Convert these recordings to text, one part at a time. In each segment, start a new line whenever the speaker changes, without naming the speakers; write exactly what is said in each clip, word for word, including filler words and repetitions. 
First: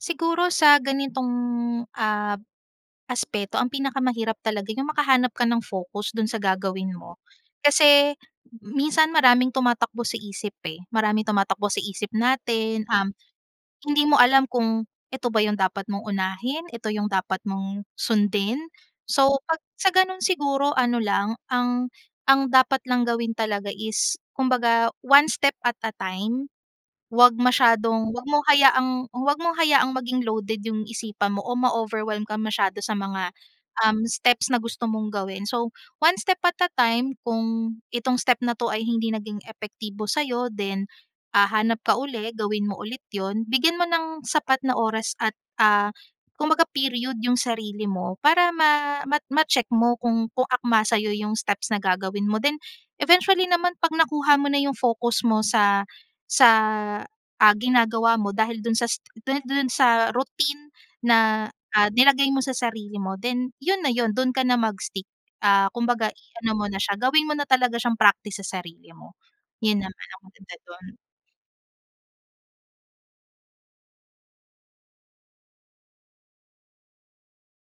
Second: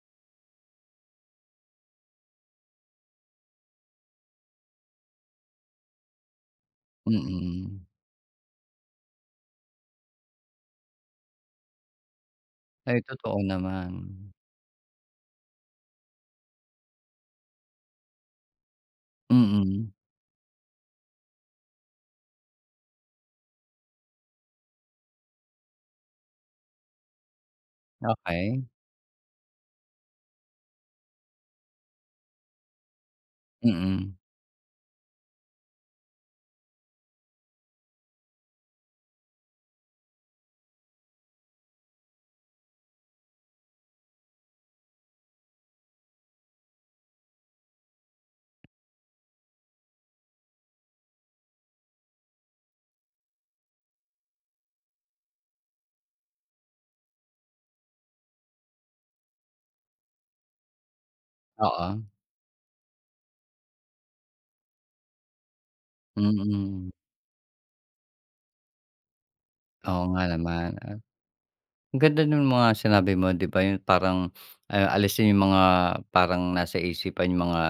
Siguro sa ganitong, ah, aspeto, ang pinakamahirap talaga yung makahanap ka ng focus do’n sa gagawin mo.
Mm.
Kasi m minsan maraming tumatakbo sa isip eh. Maraming tumatakbo sa isip natin,
Ay,
um,
totoo
hindi mo
naman.
alam kung ito ba yung dapat mong unahin, ito yung dapat mong sundin? So, ‘pag
Mm.
sa gano’n siguro, ano lang ang ang dapat lang gawin talaga is kumbaga, one step at a time. ‘Wag masyadong ‘wag mong
Okey.
hayaang ‘wag mong hayaang maging loaded yung isipan mo o ma-overwhelm kang masyado sa mga, um,
Mm.
steps na gusto mong gawin. So, one step at a time. Kung itong step na ‘to ay hindi naging epektibo sa’yo, then, ah, hanap ka uli, gawin mo ulit ‘yon. Bigyan mo ng sapat na oras at, ah, kumbaga period 'yong sarili mo para ma ma ma-check mo kung kung akma sa’yo yung steps na gagawin mo. Then, eventually naman 'pag nakuha mo na yung focus mo sa sa, ah, ginagawa mo dahil do’n sa do do’n sa routine na, ah,
Oo.
nilagay mo sa sarili mo, then ‘yon na yun. Do’n ka na mag-stick. Ah, kumbaga i ano mo na
Mm.
siya, gawin mo na talaga siyang practice sa sarili mo. Yun naman
Oo
ang
nga
maganda
naman,
do’n.
ah. Ganda nung mga sinabi mo, di ba, yun parang, ah, alisin yung mga parang nasa isipan. Yung mga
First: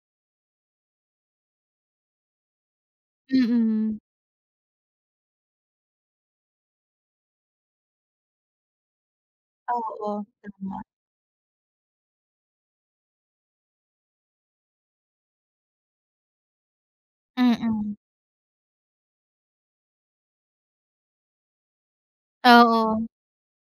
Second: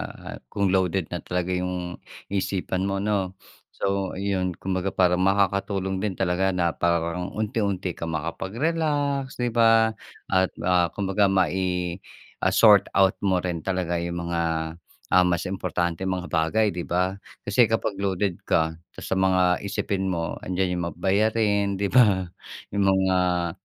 kung loaded na talaga yung isipan mo, 'no?
Mm.
So yun, kumbaga, parang makakatulong din talaga na parang unti-unti ka makapag-relax, di ba?
Oo,
At,
yun nga.
ah, kumbaga mai ah, sort out mo rin talaga yung mga, ah, mas importanteng mga bagay, di ba? Kasi
Mm.
kapag loaded ka sa mga isipin mo 'andiyan yung mga bayarin, di ba? Yung
Oo.
mga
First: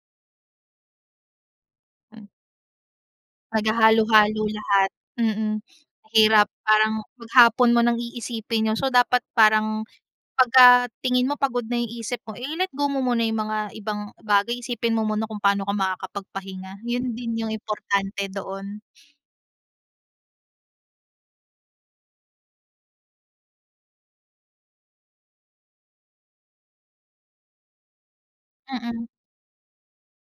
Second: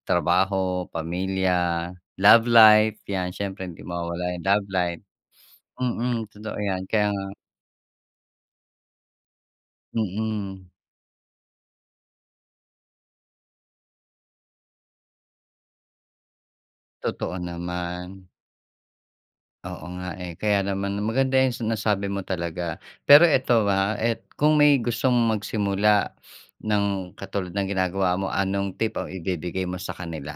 trabaho, pamilya,
Hmm.
love life. Yan, siyempre hindi mawawala
Maghalo-halo
yung love
lahat,
life.
mm.
Mm,
Mahirap
totoo yan.
parang
Kaya nga
maghapon mo nang iisipin yun. So dapat parang
Mm.
pagka tingin mo pagod na isip mo, eh, ile-let go mo muna yung mga ibang bagay. Isipin mo muna kung paano ka makakapagpahinga. 'Yon din
Totoo
yung
naman.
importante doon.
Oo nga eh. Kaya naman maganda 'yang sinasabi mo talaga. Pero ito, ah, at kung may gustong magsimula ng katulad ng ginagawa mo, anong tip
Mm.
ang ibibigay mo sa kanila?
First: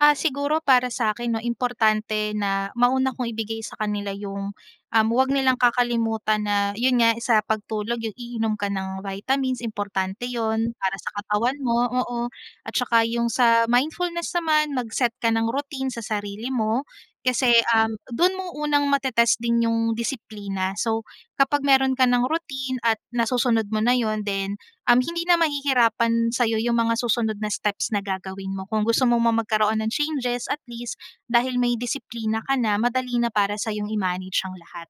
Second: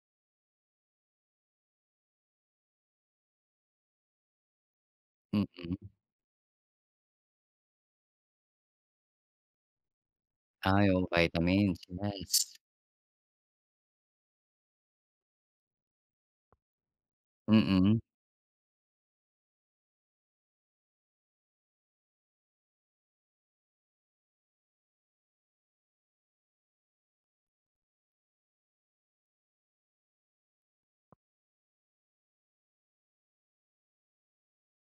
Ah, siguro para sa’kin 'no, importante na mauna kong ibigay sa kanila yung, um, ‘wag nilang
Mm.
kakalimutan na 'yon nga, sa pagtulog yung iinom ka ng vitamins importante yun
Ah,
para sa
yung
katawan
vitamins,
mo, oo.
nice.
At saka yung sa mindfulness naman mag-set ka ng routine sa sarili mo kasi, um,
Mm.
do’n mo unang mate-test din yung disiplina. So, kapag meron ka ng routine at nasusunod mo na 'yon then, um, hindi na mahihirapan sa’yo yung mga susunod na steps na gagawin mo. Kung gusto mo magkaroon ng changes, at least, dahil may disiplina ka na, madali na para sa'yong i-manage ang lahat.